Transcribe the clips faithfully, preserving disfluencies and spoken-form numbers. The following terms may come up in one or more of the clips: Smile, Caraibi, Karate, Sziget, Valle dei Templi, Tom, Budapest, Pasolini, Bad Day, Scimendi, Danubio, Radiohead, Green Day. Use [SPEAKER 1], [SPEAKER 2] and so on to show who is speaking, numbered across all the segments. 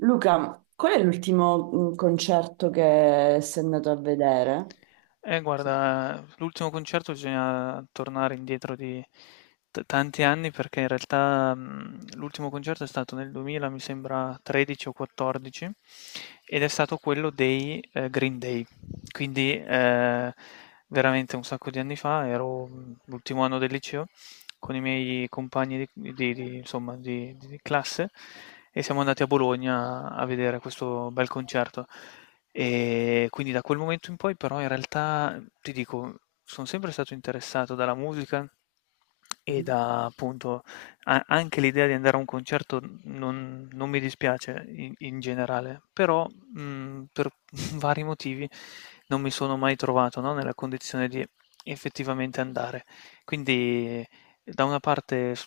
[SPEAKER 1] Luca, qual è l'ultimo mm, concerto che sei andato a vedere?
[SPEAKER 2] Eh,
[SPEAKER 1] Se-
[SPEAKER 2] guarda, l'ultimo concerto bisogna tornare indietro di t- tanti anni perché in realtà mh, l'ultimo concerto è stato nel duemila, mi sembra tredici o quattordici, ed è stato quello dei eh, Green Day. Quindi eh, veramente un sacco di anni fa, ero mh, l'ultimo anno del liceo con i miei compagni di, di- di- insomma, di di- di classe e siamo andati a Bologna a vedere questo bel concerto. E quindi da quel momento in poi però in realtà, mhmm, ti dico, sono sempre stato interessato dalla musica e da appunto a- anche l'idea di andare a un concerto non, non mi dispiace in, in generale, però mh, per vari motivi non mi sono mai trovato, no, nella condizione di effettivamente andare. Quindi da una parte s-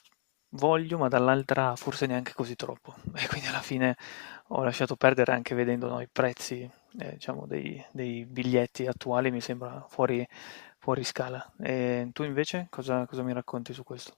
[SPEAKER 2] voglio, ma dall'altra forse neanche così troppo. E quindi alla fine ho lasciato perdere anche vedendo, no, i prezzi ehm, diciamo dei dei biglietti attuali mi sembra fuori fuori scala. Ehm, tu invece cosa cosa mi racconti su questo?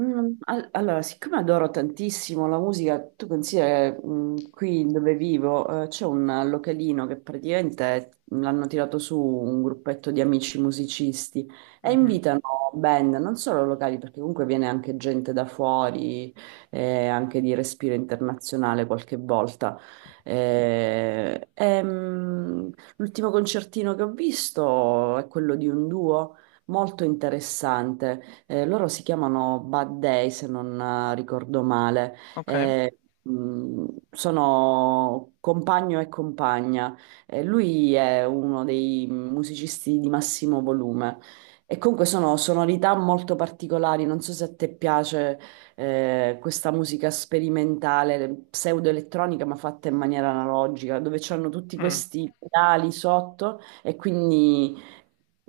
[SPEAKER 1] Mm, al- Allora, siccome adoro tantissimo la musica, tu considera che, mm, qui dove vivo, eh, c'è un localino che praticamente l'hanno tirato su un gruppetto di amici musicisti e
[SPEAKER 2] Mh-mh.
[SPEAKER 1] invitano band, non solo locali, perché comunque viene anche gente da fuori, eh, anche di respiro internazionale qualche volta. Eh, e, mm, L'ultimo concertino che ho visto è quello di un duo molto interessante. Eh, loro si chiamano Bad Day, se non eh, ricordo male.
[SPEAKER 2] Okay.
[SPEAKER 1] Eh, mh, Sono compagno e compagna. Eh, lui è uno dei musicisti di massimo volume. E comunque sono sonorità molto particolari, non so se a te piace eh, questa musica sperimentale, pseudoelettronica, ma fatta in maniera analogica, dove c'hanno tutti
[SPEAKER 2] Mh.
[SPEAKER 1] questi pedali sotto, e quindi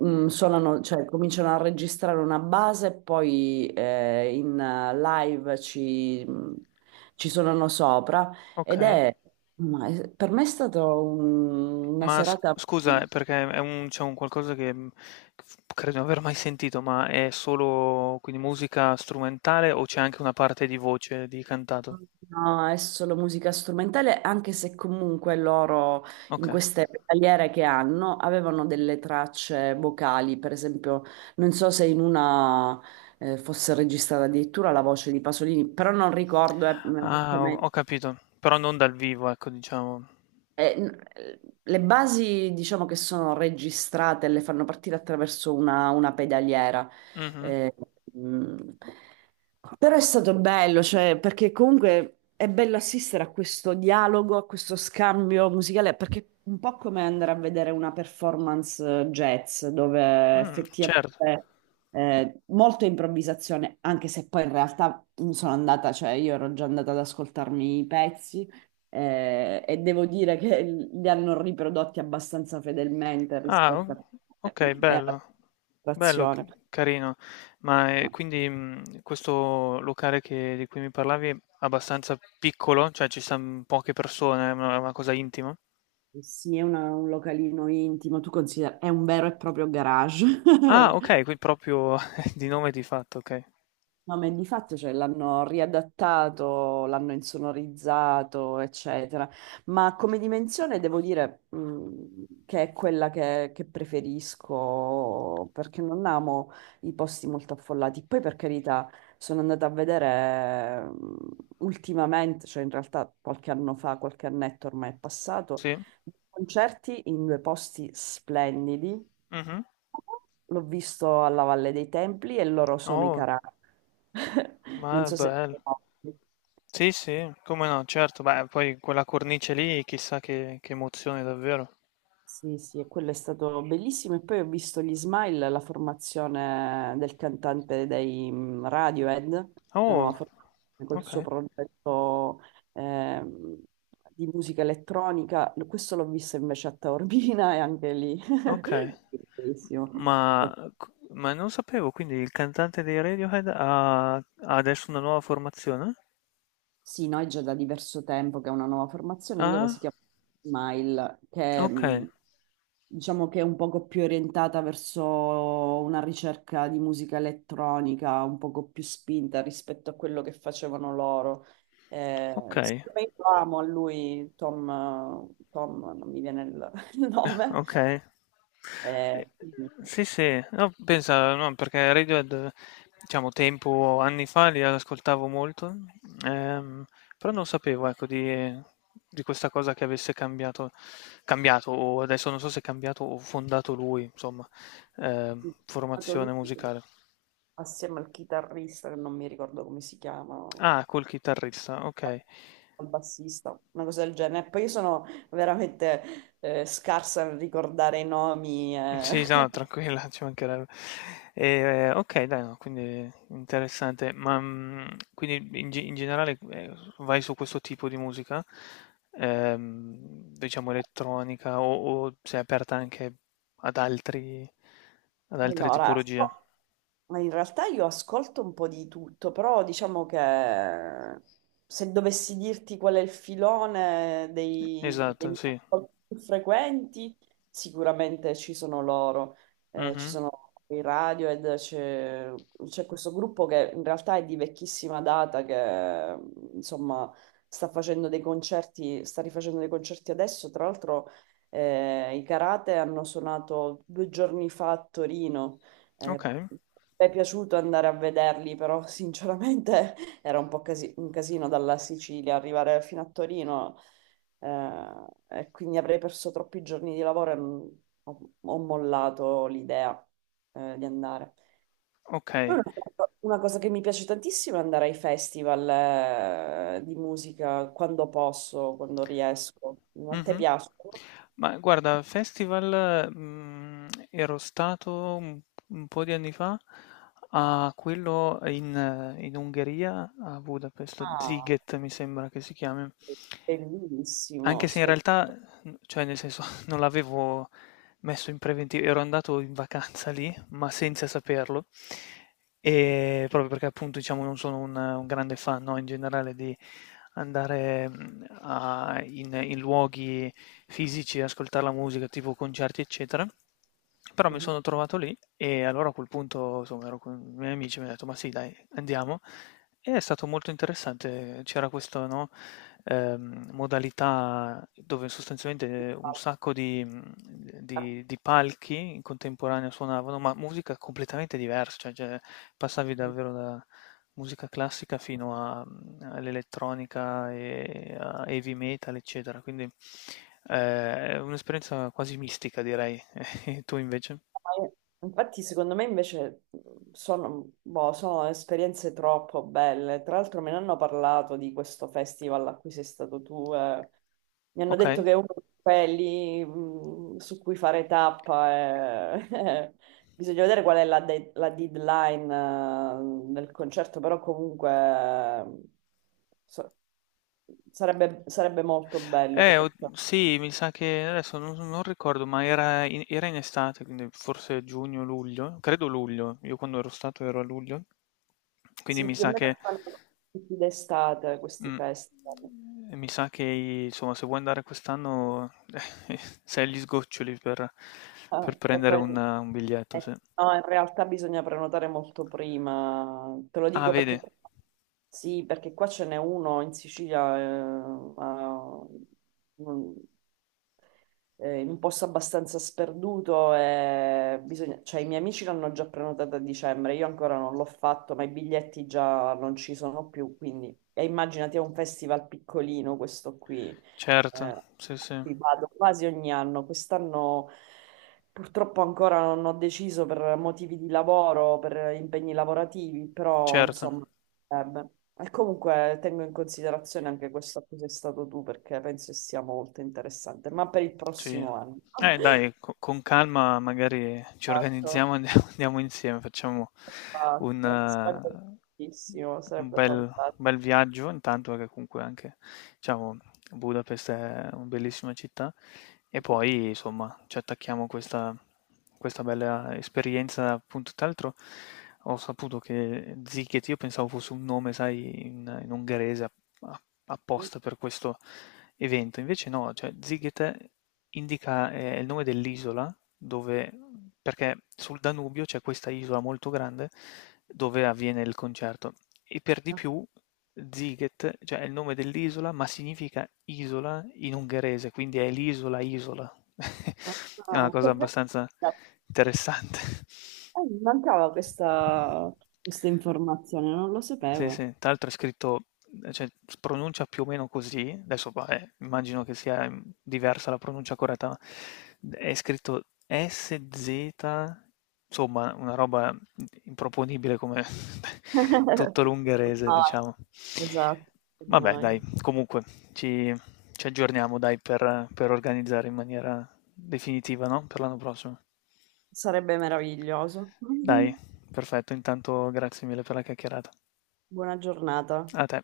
[SPEAKER 1] mm, suonano, cioè, cominciano a registrare una base, e poi eh, in eh, live ci, mm, ci suonano sopra ed
[SPEAKER 2] Okay.
[SPEAKER 1] è, ma è- per me è stata un- una
[SPEAKER 2] Ma s
[SPEAKER 1] serata.
[SPEAKER 2] scusa, eh, perché è un c'è un qualcosa che, mhmm, f credo di non aver mai sentito, ma è solo quindi musica strumentale o c'è anche una parte di voce, di cantato?
[SPEAKER 1] No, è solo musica strumentale, anche se comunque loro in
[SPEAKER 2] Okay.
[SPEAKER 1] queste tagliere che hanno avevano delle tracce vocali, per esempio, non so se in una... eh, fosse registrata addirittura la voce di Pasolini, però non ricordo eh,
[SPEAKER 2] Ah ho
[SPEAKER 1] esattamente.
[SPEAKER 2] ho capito, però non dal vivo ecco diciamo.
[SPEAKER 1] Eh, n- eh, le basi diciamo che sono registrate, le fanno partire attraverso una, una pedaliera.
[SPEAKER 2] Mh-mh.
[SPEAKER 1] Eh, mm, Però è stato bello, cioè, perché comunque è bello assistere a questo dialogo, a questo scambio musicale, perché è un po' come andare a vedere una performance eh, jazz, dove
[SPEAKER 2] Mh, certo.
[SPEAKER 1] effettivamente eh, molto improvvisazione, anche se poi in realtà mm, sono andata, cioè io ero già andata ad ascoltarmi i pezzi, eh, e devo dire che li hanno riprodotti abbastanza fedelmente
[SPEAKER 2] Ah,
[SPEAKER 1] rispetto
[SPEAKER 2] o-
[SPEAKER 1] a
[SPEAKER 2] ok,
[SPEAKER 1] eh, alla
[SPEAKER 2] bello, bello, c-
[SPEAKER 1] situazione.
[SPEAKER 2] carino. Ma eh, quindi mh, questo locale che- di cui mi parlavi è abbastanza piccolo, cioè ci stanno poche persone, è una, una cosa intima.
[SPEAKER 1] Sì, è una- un localino intimo, tu consideri, è un vero e proprio garage.
[SPEAKER 2] Ah, ok, qui proprio di nome di fatto, ok.
[SPEAKER 1] No, ma di fatto cioè, l'hanno riadattato, l'hanno insonorizzato, eccetera. Ma come dimensione devo dire mh, che è quella che, che preferisco perché non amo i posti molto affollati. Poi, per carità, sono andata a vedere mh, ultimamente, cioè in realtà qualche anno fa, qualche annetto ormai è passato,
[SPEAKER 2] Sì.
[SPEAKER 1] concerti in due posti splendidi.
[SPEAKER 2] Mhm.
[SPEAKER 1] L'ho visto alla Valle dei Templi e loro sono i
[SPEAKER 2] Oh,
[SPEAKER 1] Caraibi. Non
[SPEAKER 2] ma è
[SPEAKER 1] so se...
[SPEAKER 2] bello. Sì, sì, come no, certo. Beh, poi quella cornice lì, chissà che, che emozione davvero.
[SPEAKER 1] Sì, sì, e quello è stato bellissimo. E poi ho visto gli Smile, la formazione del cantante dei mm, Radiohead, la
[SPEAKER 2] Oh,
[SPEAKER 1] nuova formazione col suo
[SPEAKER 2] ok,
[SPEAKER 1] progetto, ehm, di musica elettronica. Questo l'ho visto invece a Taormina e anche lì.
[SPEAKER 2] ok.
[SPEAKER 1] Bellissimo.
[SPEAKER 2] Ma, ma non sapevo, quindi il cantante dei Radiohead ha, ha adesso una nuova formazione?
[SPEAKER 1] Sì, noi già da diverso tempo che è una nuova formazione, loro si
[SPEAKER 2] Ah,
[SPEAKER 1] chiamano Smile, che
[SPEAKER 2] ok,
[SPEAKER 1] mh, diciamo che è un poco più orientata verso una ricerca di musica elettronica, un poco più spinta rispetto a quello che facevano loro.
[SPEAKER 2] ok,
[SPEAKER 1] Eh, siccome io amo a lui, Tom, Tom, non mi viene il il nome,
[SPEAKER 2] ok.
[SPEAKER 1] eh,
[SPEAKER 2] Eh,
[SPEAKER 1] quindi
[SPEAKER 2] sì, sì, no, pensa, no, perché Radiohead, diciamo, tempo, anni fa li ascoltavo molto, ehm, però non sapevo, ecco, di, di questa cosa che avesse cambiato, cambiato, o adesso non so se è cambiato o fondato lui, insomma, ehm,
[SPEAKER 1] sì, è stato lui
[SPEAKER 2] formazione musicale.
[SPEAKER 1] assieme al chitarrista, che non mi ricordo come si chiama,
[SPEAKER 2] Ah, col chitarrista, okay.
[SPEAKER 1] al bassista, una cosa del genere. Poi io sono veramente eh, scarsa nel ricordare i nomi.
[SPEAKER 2] Sì, no,
[SPEAKER 1] Eh.
[SPEAKER 2] tranquilla, ci mancherebbe. Ehm, okay, dai, no, quindi interessante. Ma, mhmm, quindi in ge in generale, ehm, vai su questo tipo di musica? Ehm, diciamo elettronica o o sei aperta anche ad altri ad altre
[SPEAKER 1] Allora,
[SPEAKER 2] tipologie?
[SPEAKER 1] Ma in realtà io ascolto un po' di tutto, però diciamo che, se dovessi dirti qual è il filone dei, dei
[SPEAKER 2] Esatto,
[SPEAKER 1] miei
[SPEAKER 2] sì.
[SPEAKER 1] ascolti più frequenti, sicuramente ci sono loro. Eh, ci
[SPEAKER 2] Mh-mh.
[SPEAKER 1] sono i Radiohead, c'è c'è questo gruppo che in realtà è di vecchissima data, che insomma sta facendo dei concerti, sta rifacendo dei concerti adesso, tra l'altro eh, i Karate hanno suonato due giorni fa a Torino, eh,
[SPEAKER 2] Okay,
[SPEAKER 1] mi è piaciuto andare a vederli, però sinceramente era un po' casi- un casino dalla Sicilia arrivare fino a Torino, eh, e quindi avrei perso troppi giorni di lavoro e non- ho, ho mollato l'idea, eh, di andare. Poi
[SPEAKER 2] okay.
[SPEAKER 1] Una una cosa che mi piace tantissimo è andare ai festival, eh, di musica quando posso, quando riesco. A te
[SPEAKER 2] Mh-mh.
[SPEAKER 1] piace?
[SPEAKER 2] Ma guarda, festival, mhmm, ero stato un un po' di anni fa a quello in eh, in Ungheria, a Budapest,
[SPEAKER 1] Ah,
[SPEAKER 2] Sziget mi sembra che si chiami.
[SPEAKER 1] bellissimo,
[SPEAKER 2] Anche se in realtà, mhmm, cioè nel senso non l'avevo messo in preventivo, ero andato in vacanza lì, ma senza saperlo. Ehm, proprio perché appunto diciamo non sono un un grande fan, no, in generale di andare, mhmm, a in in luoghi fisici, ascoltar la musica, tipo concerti, eccetera. Però mi
[SPEAKER 1] spettacolo.
[SPEAKER 2] sono trovato lì e allora a quel punto, insomma, ero con i miei amici e mi han detto: "Ma sì dai, andiamo." E è stato molto interessante. C'era questo, no, ehm, modalità dove sostanzialmente eh, un sacco di, di- di palchi in contemporanea suonavano, ma musica completamente diversa, cioè cioè, passavi davvero da musica classica fino a- mm, all'elettronica e a heavy metal, eccetera. Quindi eh, è un'esperienza quasi mistica, direi. E tu invece?
[SPEAKER 1] Ma io- Infatti, secondo me invece sono, boh, sono esperienze troppo belle. Tra l'altro, me ne hanno parlato di questo festival a cui sei stato tu. Eh. Mi hanno
[SPEAKER 2] Ok?
[SPEAKER 1] detto che è uno di quelli mh, su cui fare tappa. Eh. Bisogna vedere qual è la, de- la deadline eh, del concerto, però comunque eh, so- sarebbe, sarebbe molto bello
[SPEAKER 2] Eh, o-
[SPEAKER 1] poterci.
[SPEAKER 2] sì, mi sa che adesso non, non ricordo, ma era in, era in estate, quindi forse giugno, luglio, credo luglio, io quando ero stato ero a luglio, quindi
[SPEAKER 1] Sì,
[SPEAKER 2] mi
[SPEAKER 1] più o
[SPEAKER 2] sa che,
[SPEAKER 1] meno fanno tutti d'estate questi
[SPEAKER 2] mm,
[SPEAKER 1] festival.
[SPEAKER 2] mi sa che insomma, se vuoi andare quest'anno eh, sei agli sgoccioli per,
[SPEAKER 1] Ah,
[SPEAKER 2] per
[SPEAKER 1] e
[SPEAKER 2] prendere
[SPEAKER 1] poi-
[SPEAKER 2] un, un biglietto, sì.
[SPEAKER 1] eh, no, in realtà bisogna prenotare molto prima. Te lo
[SPEAKER 2] Ah,
[SPEAKER 1] dico
[SPEAKER 2] vedi,
[SPEAKER 1] perché sì, perché qua ce n'è uno in Sicilia, eh, a- un- eh, in un posto abbastanza sperduto e bisogna- cioè, i miei amici l'hanno già prenotata a dicembre, io ancora non l'ho fatto, ma i biglietti già non ci sono più, quindi e immaginati è un festival piccolino questo qui.
[SPEAKER 2] certo,
[SPEAKER 1] Eh,
[SPEAKER 2] sì, sì,
[SPEAKER 1] ci vado quasi ogni anno. Quest'anno purtroppo ancora non ho deciso per motivi di lavoro, per impegni lavorativi, però
[SPEAKER 2] certo.
[SPEAKER 1] insomma. Sarebbe. E comunque tengo in considerazione anche questo a cui sei stato tu perché penso che sia molto interessante, ma per il
[SPEAKER 2] Sì.
[SPEAKER 1] prossimo anno.
[SPEAKER 2] Eh dai, co con calma magari ci
[SPEAKER 1] Esatto,
[SPEAKER 2] organizziamo, e andiamo andiamo insieme, facciamo un,
[SPEAKER 1] esatto. Sarebbe
[SPEAKER 2] eh,
[SPEAKER 1] bellissimo,
[SPEAKER 2] un
[SPEAKER 1] sarebbe
[SPEAKER 2] bel, un
[SPEAKER 1] fantastico.
[SPEAKER 2] bel viaggio, intanto che comunque anche, diciamo, Budapest è una bellissima città, e poi insomma ci attacchiamo a questa, questa bella esperienza, appunto, tra l'altro ho saputo che Ziket, io pensavo fosse un nome, sai, in, in ungherese, apposta per questo evento. Invece no, cioè Ziggete indica eh, il nome dell'isola dove, perché sul Danubio c'è questa isola molto grande dove avviene il concerto. E per di
[SPEAKER 1] Ah,
[SPEAKER 2] più Ziget, cioè è il nome dell'isola, ma significa isola in ungherese, quindi è l'isola isola.
[SPEAKER 1] ah,
[SPEAKER 2] È
[SPEAKER 1] ah,
[SPEAKER 2] una cosa
[SPEAKER 1] dov'è?
[SPEAKER 2] abbastanza interessante.
[SPEAKER 1] Eh, mi mancava questa, questa informazione, non lo
[SPEAKER 2] Sì,
[SPEAKER 1] sapevo.
[SPEAKER 2] sì, tra l'altro è scritto ehm, cioè si pronuncia più o meno così, adesso vabbè, immagino che sia, mhmm, diversa la pronuncia corretta, ma è scritto S Z, insomma una roba improponibile come tutto l'ungherese,
[SPEAKER 1] Ah,
[SPEAKER 2] diciamo.
[SPEAKER 1] esatto,
[SPEAKER 2] Vabbè
[SPEAKER 1] ormai.
[SPEAKER 2] dai, comunque ci ci aggiorniamo dai per per organizzare in maniera definitiva, no, per l'anno prossimo.
[SPEAKER 1] Sarebbe meraviglioso.
[SPEAKER 2] Dai, perfetto, intanto grazie mille per la chiacchierata.
[SPEAKER 1] Buona giornata.
[SPEAKER 2] A te.